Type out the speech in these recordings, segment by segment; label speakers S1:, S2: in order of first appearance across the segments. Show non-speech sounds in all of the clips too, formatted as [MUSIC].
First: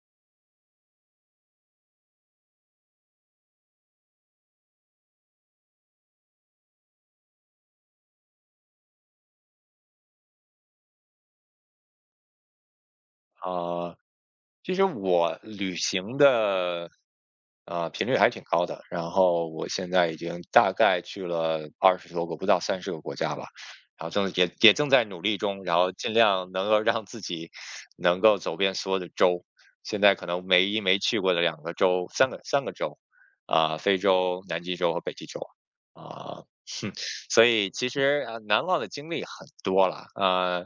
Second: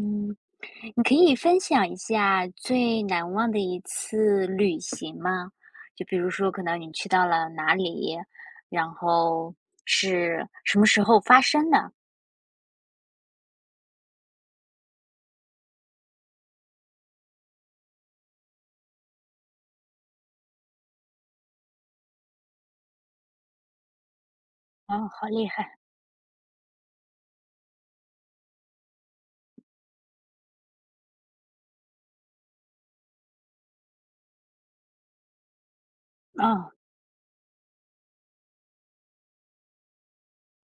S1: 嗯，你可以分享一下最难忘的一次旅行吗？就比如说，可能你去到了哪里，然后是什么时候发生的？
S2: 啊，其实我旅行的频率还挺高的，然后我现在已经大概去了20多个，不到30个国家吧，然后正也也正在
S1: 哦，
S2: 努
S1: 好
S2: 力
S1: 厉
S2: 中，然
S1: 害！
S2: 后尽量能够让自己能够走遍所有的州。现在可能唯一没去过的两个州，三个州，非洲、南极洲和北极洲，啊、
S1: 哦，
S2: 哼，[LAUGHS] 所以其实难忘的经历很多了，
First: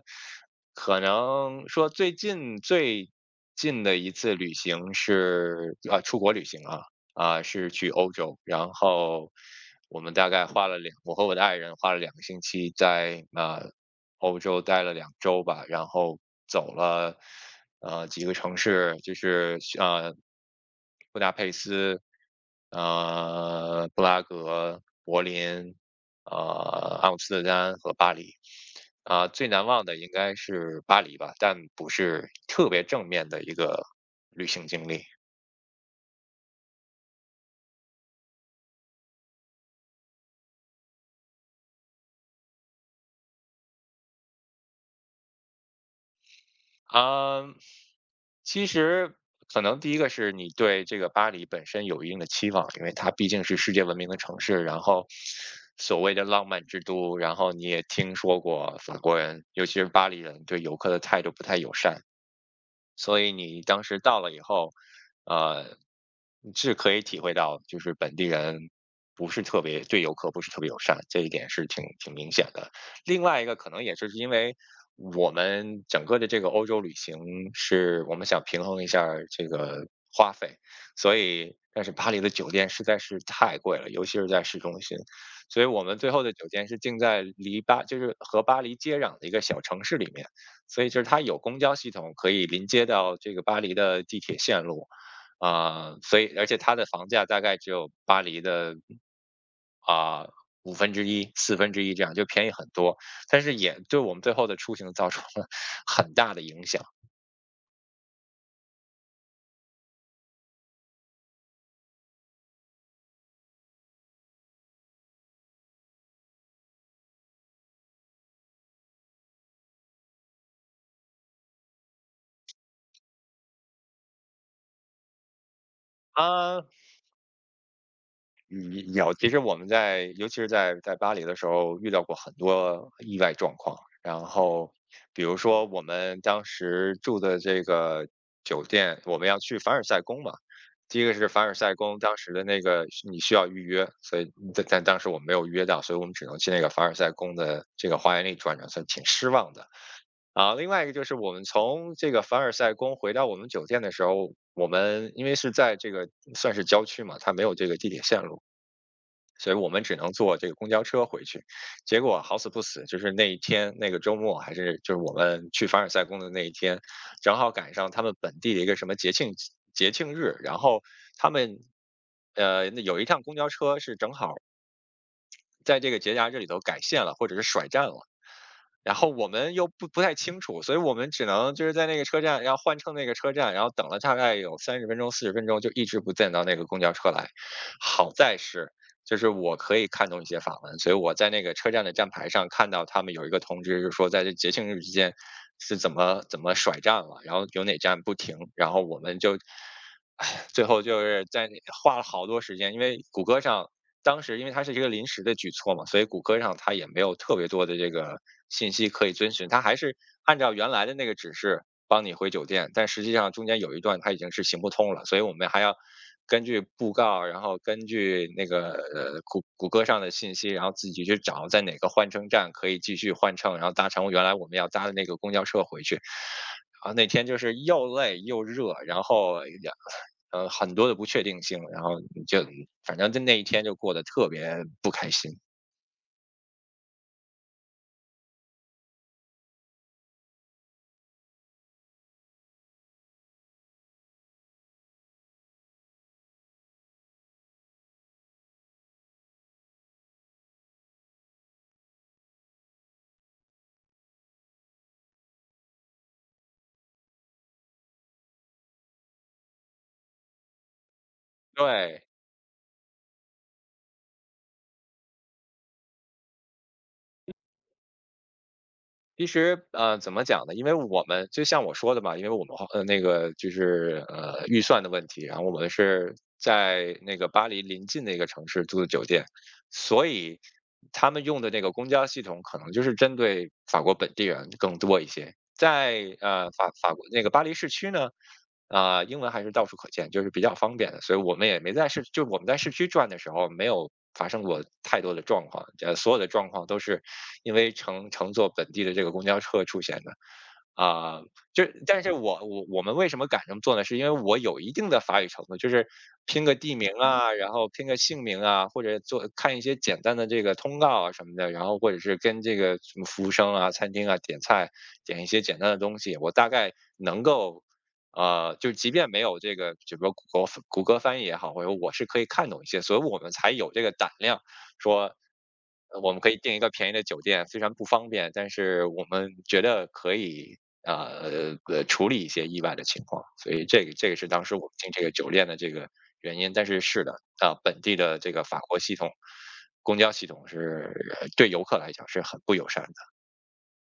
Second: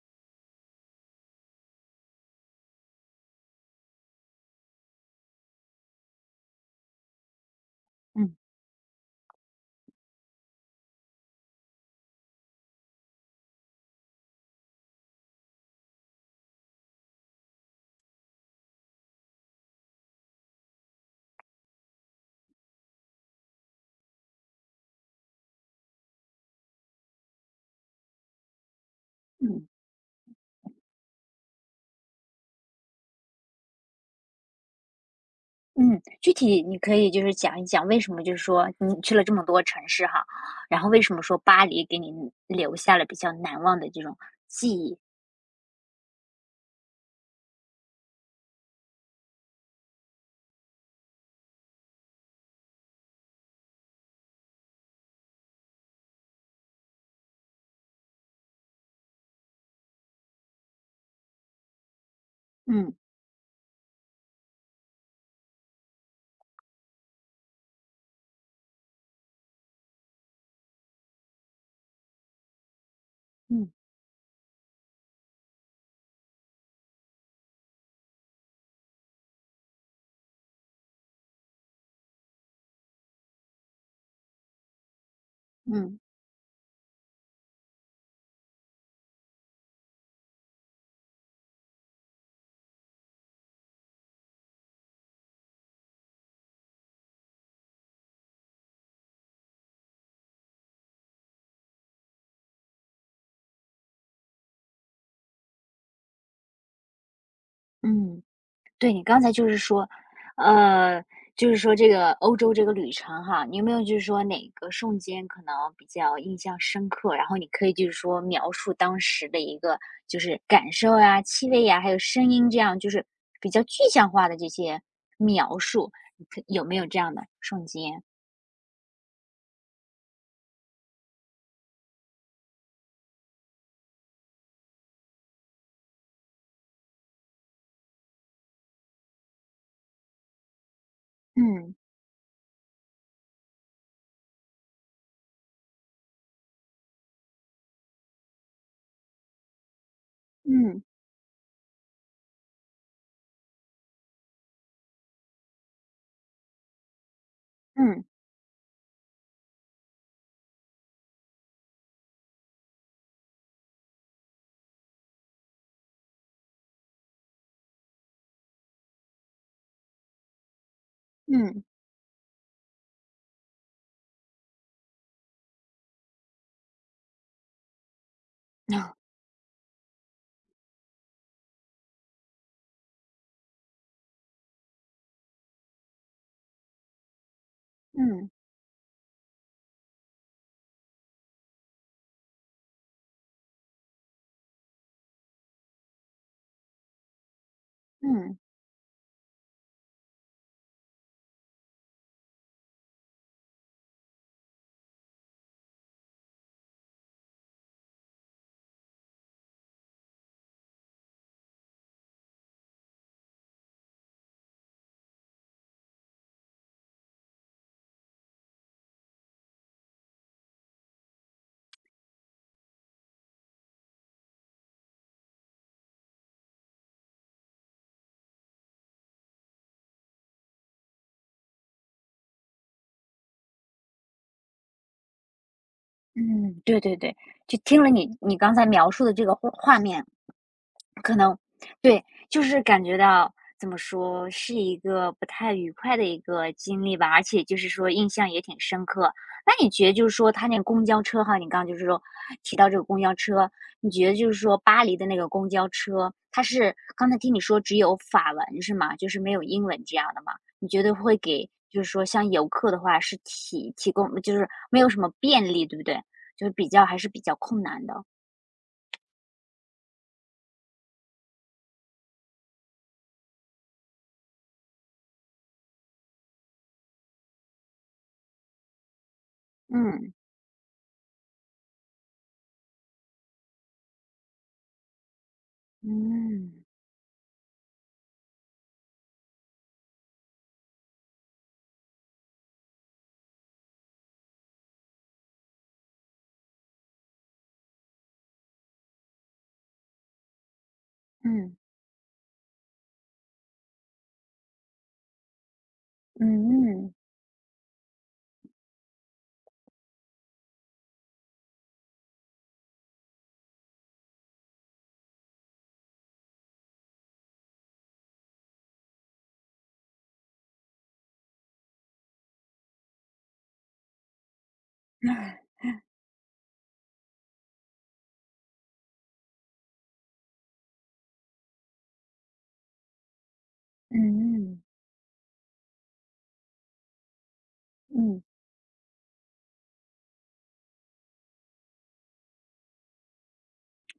S2: 可能说最近的一次旅行是出国旅行是去欧
S1: 嗯
S2: 洲，然后我们大概花了两，我和我的爱人花了2个星期在欧洲待了2周吧，然后走了几个城市，就是布达佩斯、布拉格、柏林、呃，阿姆斯特丹和巴黎。最难
S1: 嗯
S2: 忘的应该是巴黎吧，但不是特别正面的一个旅行经历。
S1: 嗯，具体你可以就是讲一讲为什么，就是说你去了这么多城市哈，然后为什么说巴黎给你留下了比较难忘的这种记忆？
S2: 啊、其实可能第一个是你对这个巴黎本身有一定的期望，因为它毕竟是世界闻名的城市，然后所谓的浪漫之都，然后你也听说过法国人，尤其是巴黎人对游客的态度不太友善，
S1: 嗯
S2: 所以你当时到了以后，呃，是可以体会到，就是本地人不是特别对游客不是特别友善，这一点是挺明显的。另外一个可
S1: 嗯
S2: 能也就是因为我们整个的这个欧洲旅行是我们想平衡一下儿这个花费，所以但是巴黎的酒店实在是太贵了，尤其是在市中心，所以我们
S1: 嗯
S2: 最后的酒店是定在就是和巴黎接壤的一个小城市里面。所以就是它有公交系统可以临接到这个巴黎的地铁线路，所以而且它的房价大概只有巴黎的啊1/5、1/4这样，就便宜很多，但是也对我们最后的出行造成了很大的影响。
S1: 嗯。对，你刚才就是说，呃，就是说这个欧洲这个旅程哈，你有没有就是说哪个瞬间可能比较印象深刻？然后你可以就是说描述当时的一个就是感受呀、气味呀，还有声音这样，就是比较具象化的这些描述，你可有
S2: 啊、
S1: 没有这样的瞬间？
S2: 其实我们尤其是在巴黎的时候遇到过很多意外状况，然后比如说我们当时住的这个酒店，我们要去凡尔赛宫嘛。第一个是凡尔赛
S1: 嗯
S2: 宫，当时的那个是你需要预约，所以但当时我们没有预约到，所以我们只能去那个凡尔赛宫的这个花园里转转，所以挺失望的。啊，另
S1: 嗯
S2: 外一个就是我们从这个凡尔赛宫回到我们酒店的时候，我们因为是在这个算是郊区嘛，它没有这个地铁
S1: 嗯
S2: 线路，所以我们只能坐这个公交车回去。结果好死不死，就是那一天那个周末，还是就是我们去凡尔赛宫的那一天，正好赶上他们本地的一个什么节庆日，然后他们
S1: 嗯
S2: 那有一趟公交车是正好在这个节假日里头改线了，或者是甩站了。
S1: 嗯
S2: 然后我们又不太清楚，所以我们只能就是在那个车站，要换乘那个车站，然后等了大概有30分钟、40分钟，就一直不见到那个公交车来。好
S1: 嗯
S2: 在是就是我可以看懂一些法文，所以我在那个车站的站牌上看到他们有一个通知，就是说在这节庆日之间是怎么怎么甩站了，然后有哪站不停，
S1: 嗯
S2: 然后我们就，唉，最后就是在那花了好多时间，因为谷歌上当时因为它是一个临时的举措嘛，所以谷歌上它也没有特别多的这个信息可以遵循，它还是按照原来的那个指示，帮你回酒店，但实际上中间有一段它已经是行不通了，所以我们还要根据布告，然后根据那个谷歌上的信息，然后自己去找在哪个换乘站可以继续换乘，然后搭乘原来我们要搭的那个公交车回去。然后那天就是又累又热，然后也很多的不确定性，然后就反正就那一天就过得特别不开心。
S1: 嗯，对对对，就听了你刚才描述的这个画面。可能对，就是感觉到怎么说，是一个不太愉快的一个经历吧，而且就是说印象也挺深刻。那你觉得就是说，他那个公交车哈，你刚刚就是说提到这个公交车，你觉得就是说巴黎的那个公交车，它是刚才听你说只有法文是吗？就是没有英文这样的吗？你觉得会给就是
S2: 对，
S1: 说像游客的话是提供就是没有什么便利，对不对？就是比较还是比较困难的。
S2: 其实，怎么讲呢？因为我们就像我说的嘛，因为我们花呃那个就是呃预算的问题，然后我们是在那个巴黎临近的一个城市住的酒店，所
S1: 嗯
S2: 以他们用的那个公交系统可能就是针对法国本地人更多一些。在
S1: 嗯。
S2: 法国那个巴黎市区呢，英文还是到处可见，就是比较方便的，所以我们也没在市，就我们在市区转的时候没有发生过太多的状况，所有的状况都是因为乘坐本地的这个公交车出现的，啊、
S1: 嗯。
S2: 就但是我们为什么敢这么做呢？是因为我有一定的法语程度，就是拼个
S1: 嗯
S2: 地名
S1: 嗯
S2: 啊，然后拼个姓名啊，或者看一些简单的这个通告啊什么的，然后或者是跟这个什么服务生啊、餐厅啊点一些简单的东西，我大概能够。就即便没有这个，只不过谷歌翻译也好，或者我是可以看懂一些，所以我们才有这个胆量说，我们可以订一个便宜的酒店，虽然不方便，但是我们觉得可以处理一些意外的情况，所以
S1: 嗯
S2: 这个是当时我
S1: 嗯，
S2: 们订这个酒店的这个原因。但是是的，啊、本地的
S1: 嗯。
S2: 这个法国系统公交系统是对游客来讲是很不友善的。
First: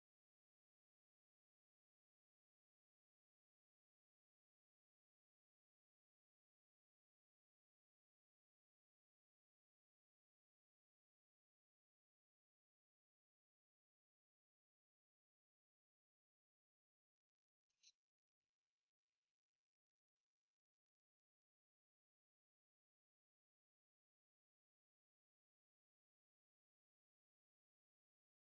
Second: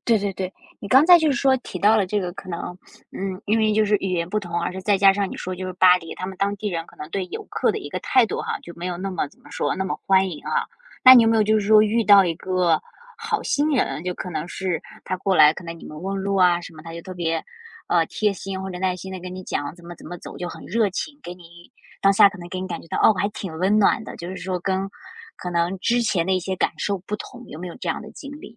S1: 对对对，你刚才就是说提到了这个可能，嗯，因为就是语言不同，而是再加上你说就是巴黎，他们当地人可能对游客的一个态度哈，就没有那么怎么说那么欢迎啊。那你有没有就是说遇到一个好心人，就可能是他过来，可能你们问路啊什么，他就特别贴心或者耐心的跟你讲怎么怎么走，就很热情，给你当下可能给你感觉到哦还挺温暖的，就是说跟可能之前的一些感受不同，有没有这样的经历？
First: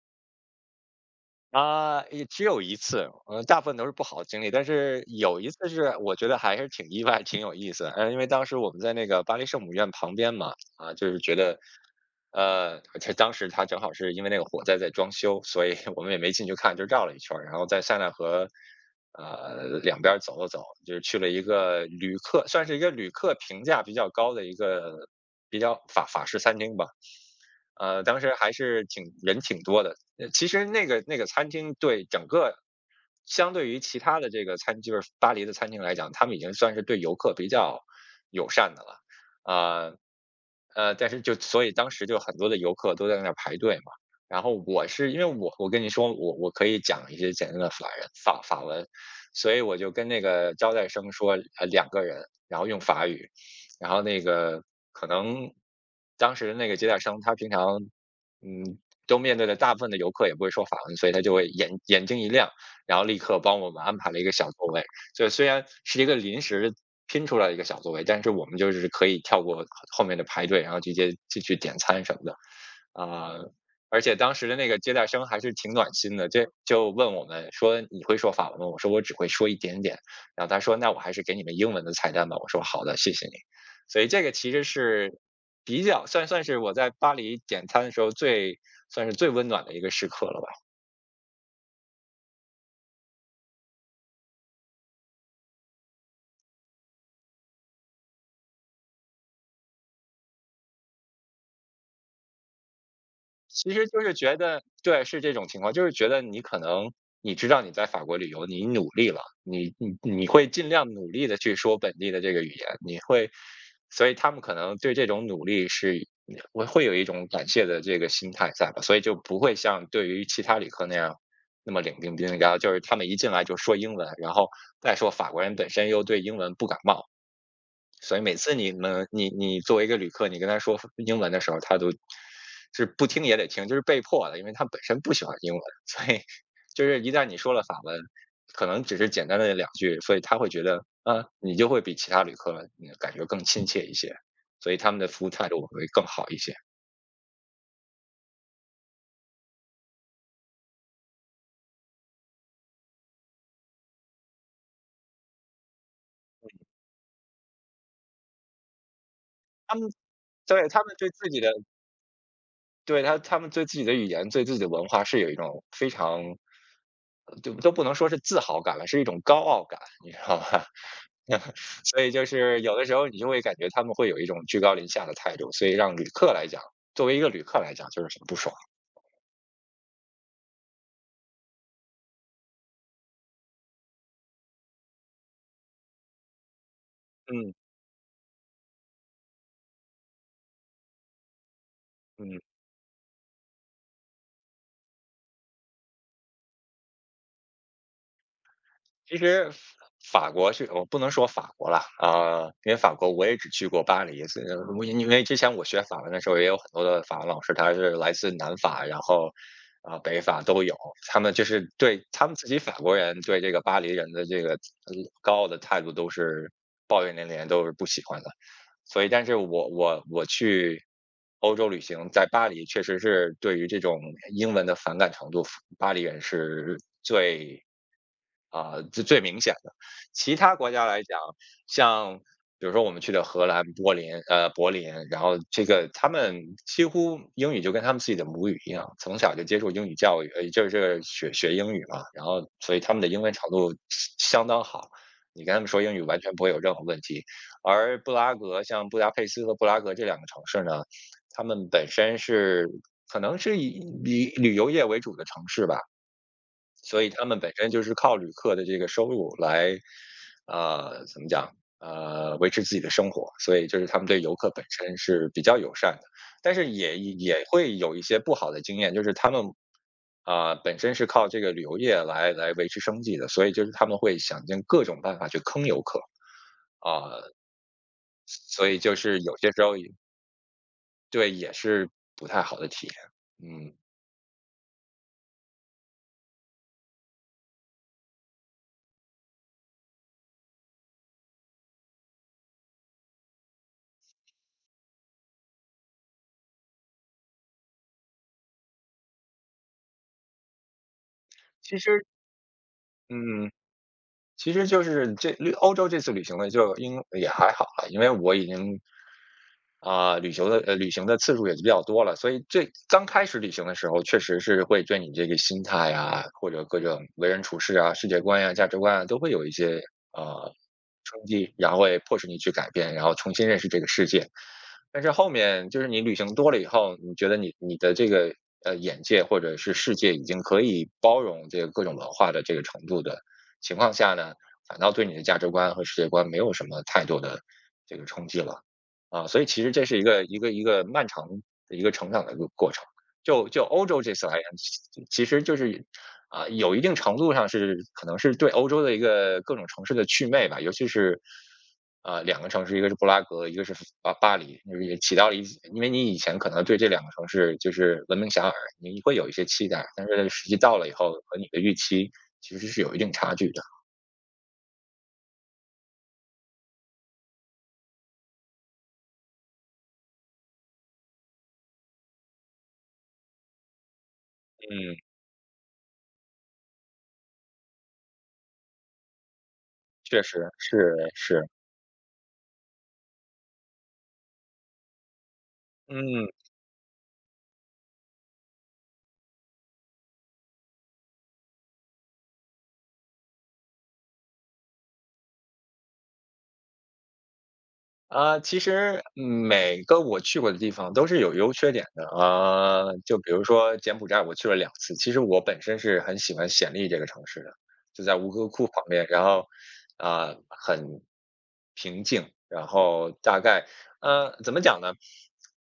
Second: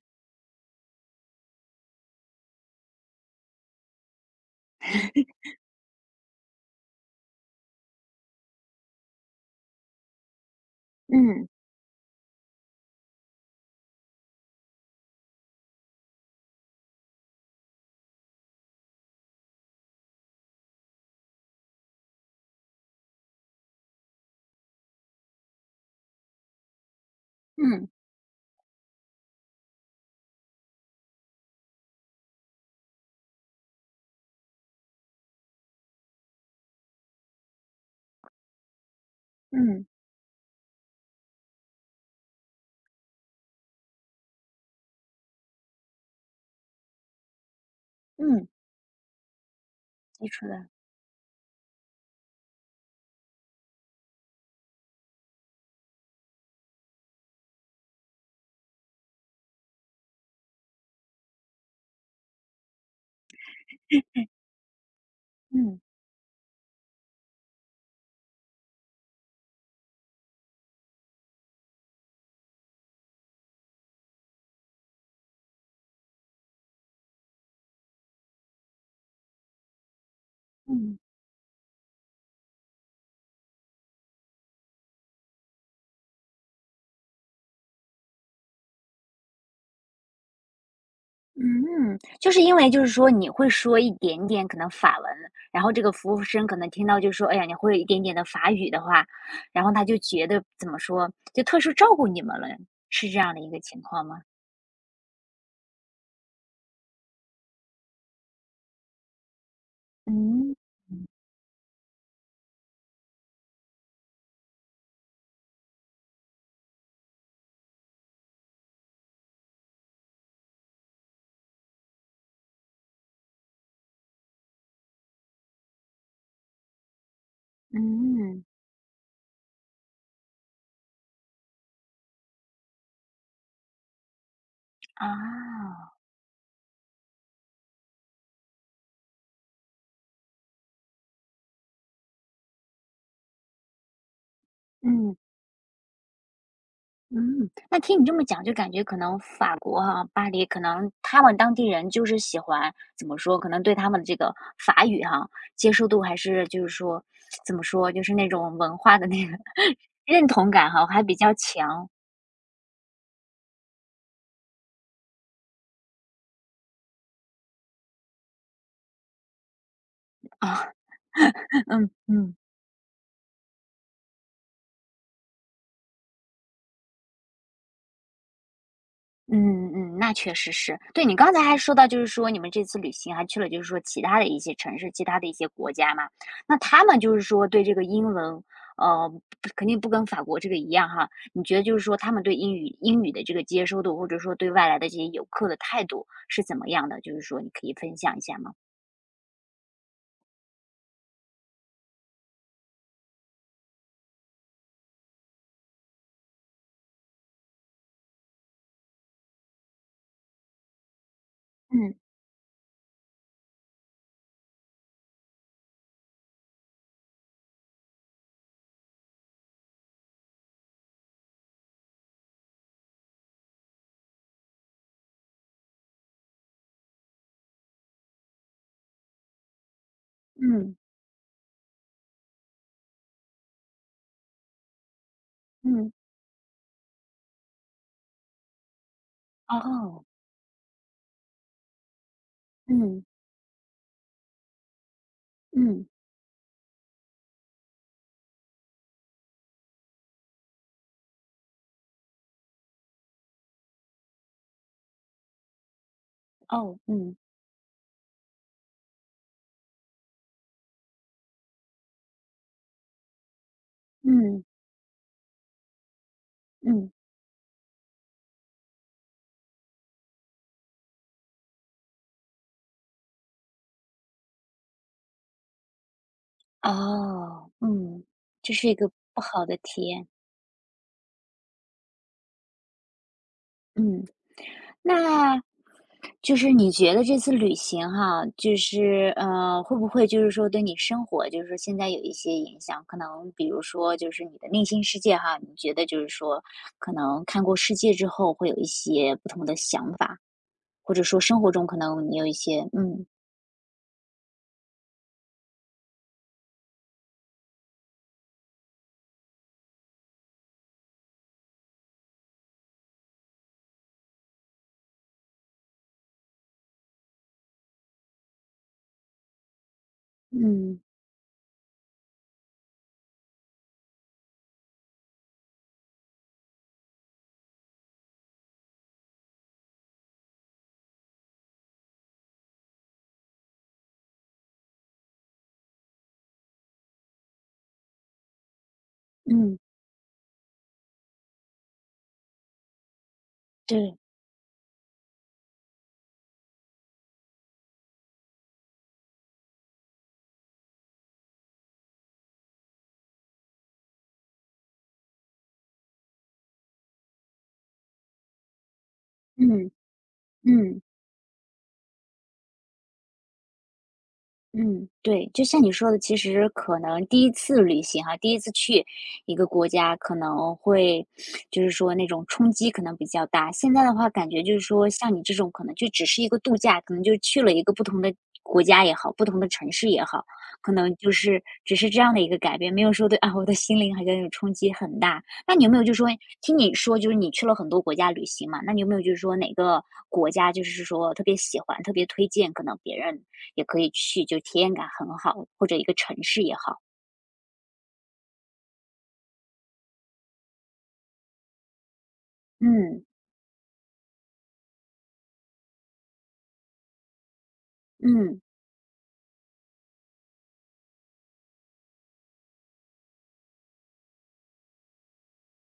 S2: 也只有一次，嗯，大部分都是不好的经历，但是有一次是我觉得还是挺意外、挺有意思的。因为当时我们在那个巴黎圣母院旁边嘛，啊，就是觉
S1: 嗯
S2: 得，呃，他当时它正好是因为那个火灾在装修，所以 [LAUGHS] 我们也没进去看，就绕了一圈儿，然后在塞纳河两边儿走了走，就是去了一个旅客，算是一个旅客评价比较高的一个比较法法式餐厅吧。
S1: 嗯。
S2: 当时还是挺多的。其实那个餐厅对整个相对于其他的这个就是巴黎的餐厅来讲，他们已经算是对游客比较友善的了。
S1: 嗯，
S2: 呃但是就所以当时就很多的游客都在那儿排队嘛。然后我是因为我跟你说我可以讲一些简单的法人法
S1: 嗯，
S2: 法文，所以我就跟那
S1: 基础
S2: 个
S1: 的，
S2: 招待生说两个人，然后用法语，然后那个可能当时那个接待生他平常，嗯，都面对的大部分的游客也不会说法文，所以他就会眼睛一亮，然后立刻帮我们安排了一个小座位。所以虽然
S1: 嗯，
S2: 是一个临时拼出来的一个小座位，但是我们就是可以跳过后面的排队，然后直接进去点餐什么的。啊，而且当时的那个接待生还是挺暖心的，就问我们说：“你会说法文吗？”我说：“我只会说一点点。”然后他说：“那我
S1: 嗯，
S2: 还是给你们英文的菜单吧。”我说：“好的，谢谢你。”所以这个其实是比较算是我在巴黎点餐的时候最算是最温暖的一个时刻了吧。
S1: 嗯，就是因为就是说你会说一点点可能法文，然后这个服务生可能听到就说，哎呀，你会一点点的法语的话，然后他就觉得怎么说，就特殊照顾你们了，是这样的一个
S2: 其
S1: 情
S2: 实就
S1: 况
S2: 是
S1: 吗？
S2: 觉得对，是这种情况，就是觉得你可能你知道你在法国旅游，你努力了，你会
S1: 嗯，
S2: 尽量努力的去说本地的这个语言，你会，所以他们可能对这种努力是我会有一种感谢的这个心态在吧，所以就不会像对于其他旅客那样那么冷冰冰，然后就是他们一进来就说英文，然后再说法国人本身又对英文不感冒。所以每
S1: 嗯，
S2: 次你们你你作为一个旅客，你跟他说英文的时候，他都是不听也得听，就是被迫的，因为他本身不喜欢英文，
S1: 啊，
S2: 所以就是一旦你说了法文，可能只是简单的两句，所以他会觉得，啊，你就会比其他旅客感觉更亲切一些，所以他们的
S1: 嗯。
S2: 服务态度会更好一些。
S1: 嗯，那听你这么讲，就感觉可能法国哈、巴黎，可能他们当地人就是喜欢怎么说，可能对他们这个法语哈、接受度还是就是说怎么说，就是那种文化的那个
S2: 他们
S1: [LAUGHS] 认同
S2: 对
S1: 感
S2: 他
S1: 哈、
S2: 们
S1: 还
S2: 对
S1: 比
S2: 自
S1: 较
S2: 己的
S1: 强
S2: 语言、对自己的文化是有一种非常，就都不能说是自豪感了，是一种高傲感，你知道吗？
S1: 啊。[LAUGHS]
S2: [LAUGHS]
S1: 嗯
S2: 所以就
S1: 嗯。
S2: 是有的时候你就会感觉他们会有一种居高临下的态度，所以让旅客来讲，作为一个旅客来讲就是很不爽。
S1: 嗯嗯，那确实是。对，你刚才还说到，就是说你们这次旅行还去了，就是说其他的一些城市、其他的一些国家嘛。那他们就是说
S2: 嗯
S1: 对这个英文，呃，不肯定不跟法国这个一样哈。你觉得就是说他们对
S2: 嗯，
S1: 英语的这个接收度，或者说对外来的这些游客的态度是怎么样的？就是说你可以分享一下吗？
S2: 其实法国是我不能说法国啦，啊、因为法国我也只去过巴黎，所以我因为之前我学法文的时候也有很多的法文老师，他是来自南法，然后。啊，北法都有，他们就是
S1: 嗯
S2: 对他们自己法国人对这个巴黎人的这个高傲的态度都是抱怨连连，都是不喜欢的。所以但是我去欧洲旅行，在巴黎确实是对于这种英文的反感程度，巴黎人是最啊，最明显的。其他国
S1: 嗯
S2: 家来讲，像比如说我们去的荷兰、柏林，柏林，然后这个
S1: 嗯，
S2: 他们几乎英语就跟他们自己的母语一样，从小就接受英语
S1: 哦，
S2: 教育，就是学英语嘛，然后所以他们
S1: 嗯
S2: 的英文程度相当好，你跟他们说
S1: 嗯
S2: 英语完全不会有任何问题。而布拉格，像布达佩斯和布拉格这两个城市呢，他们本身是可能是以旅游业为主的城市吧，
S1: 哦
S2: 所以
S1: 嗯
S2: 他们本身就是靠旅客的这个收入来，怎么讲？维持自己的生活，所以就是他们对游
S1: 嗯
S2: 客本身是比较友善的，但是
S1: 嗯
S2: 也会有一些不好的经验，就是他们，啊、本身是靠这个旅游业来维持生计的，所以就是他们会想尽各种办法去坑游客啊、
S1: 哦嗯，这
S2: 所
S1: 是一
S2: 以
S1: 个
S2: 就是
S1: 不
S2: 有
S1: 好
S2: 些
S1: 的
S2: 时候
S1: 体
S2: 也
S1: 验。
S2: 对，也是不太好的体验。嗯，
S1: 嗯。那就是你觉得这次旅行哈，就是，会不会就是说对你生活，就是说现在有一些影响？可能比如说就是你的内心世界哈，你觉得就是说可能看过世界之后会有一些不同的想法，或者说生活中可
S2: 其实
S1: 能你有一些嗯
S2: 嗯，其实就是欧洲这次旅行呢，就应也还好了，因为我已经啊，旅行的次数也是比较多了，所以最刚开始旅行的时候，确实是会对你这个心态啊，或者各种为人处事啊、世界观呀、价值观啊，都会有一些呃
S1: 嗯
S2: 冲击，然后会迫使你去改变，然后重新认识这个世界。但是后面就是你旅行多了以后，你觉得你的这个眼界或者是世界已经可以包容这个各种文化的这个程度的情况下呢，反倒对你的价值观和世界观没有什么太多的这个冲击了。啊，所以
S1: 嗯，
S2: 其实这是一个漫长的一个成长的一个过程。就欧
S1: 对，
S2: 洲这次来源，其实就是啊，有一定程度上是可能是对欧洲的一个各种城市的祛魅吧，尤其是啊，两个城市，一个是布拉格，一个是巴黎，就是也起到了一因为你以前可能对这两个城市就是闻名遐迩，你会有一些期
S1: 嗯
S2: 待，但是实际到
S1: 嗯。
S2: 了以后和你的预期其实是有一定差距的。
S1: 嗯，对，就像你说的，其实可能第一次旅行哈，第一次去一个国家，可能会就是说那种冲击可能比较大。现在的话，感觉就是说，
S2: 嗯，
S1: 像你这种可能就只是一个度假，可能就去了一个不同的国家也好，不同的城市也
S2: 确
S1: 好，
S2: 实，
S1: 可
S2: 是
S1: 能就是
S2: 是，
S1: 只是这样的一个改变，没有说对 [LAUGHS] 啊，我的心灵好像有冲击很大。那你有没有就说，
S2: 嗯。
S1: 听你说就是你去了很多国家旅行嘛？那你有没有就是说哪个国家就是说特别喜欢、特别推荐，可能别人也可以去，就体验感很好，或者一个城市也好。
S2: 啊，其实每个我去过的地方都是有优缺点的啊，
S1: 嗯
S2: 就比如说柬埔寨，我去了两次。其实我本身是很喜欢暹粒这个城市的，就在吴
S1: 嗯，
S2: 哥窟旁边，然后啊、很平静，然后大概怎么讲呢？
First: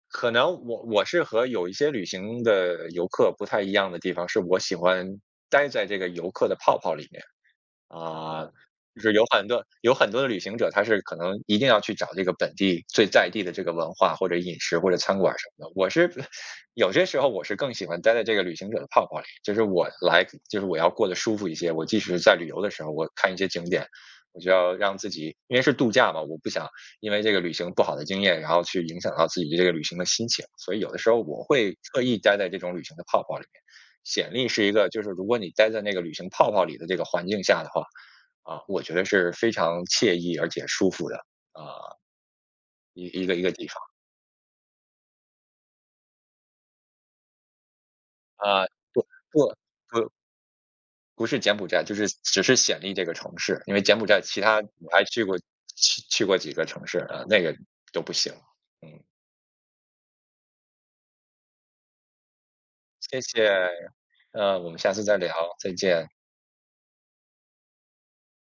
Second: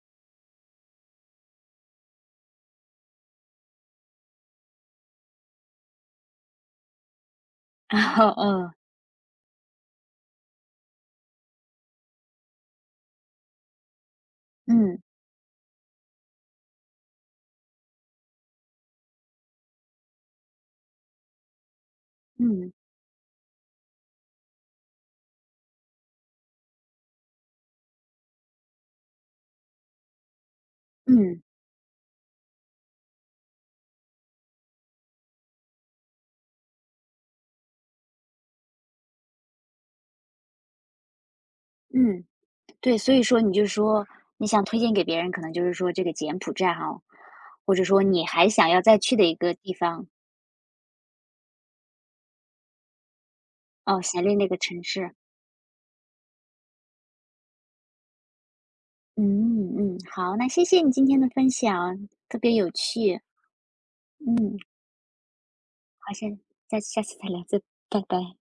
S2: 可能我是和有一些旅行的游客不太一样的地方，是我喜欢待在这个游客的泡泡里面。
S1: [LAUGHS] 然后
S2: 啊，
S1: 嗯
S2: 就是有很多的旅行者，他是可能一定要去找这个本地最在地的这个文化或者饮食或者
S1: 嗯
S2: 餐馆什么的。我是 [LAUGHS] 有些时候我是更喜欢待在这个旅行者的泡泡里，就是我来，就是我要过得舒服一些。我即使是在旅游的
S1: 嗯
S2: 时候，我看一些景点，我就要让自己，因为是度假嘛，我不想因为这个旅行不好的经验，然后去影响到自己对这个旅行的心情。所以有的时候
S1: 嗯
S2: 我会特意待在这种旅行的泡泡里面。显力是一个，就是如果你待在那个旅行泡泡里的这个环境下的话，啊，我觉得是非常惬意而且舒服的，啊，
S1: 嗯，对，
S2: 一
S1: 所以
S2: 一个
S1: 说
S2: 一
S1: 你
S2: 个
S1: 就
S2: 地方。
S1: 说你想推荐给别人，可能就是说这个柬埔寨哈，或者说你还
S2: 啊，
S1: 想要再
S2: 不
S1: 去的一个
S2: 不
S1: 地方，
S2: 不不是柬埔寨，就是只是暹粒这个城市，因为柬
S1: 哦，
S2: 埔寨
S1: 想念
S2: 其
S1: 那
S2: 他
S1: 个城
S2: 我还
S1: 市。
S2: 去过几个城市，啊，那个都不行。嗯，
S1: 嗯嗯，好，那谢谢你今天的分享，特别有
S2: 谢
S1: 趣。
S2: 谢，
S1: 嗯，
S2: 我们下次再聊，再见。
S1: 好，下次再聊，再拜拜。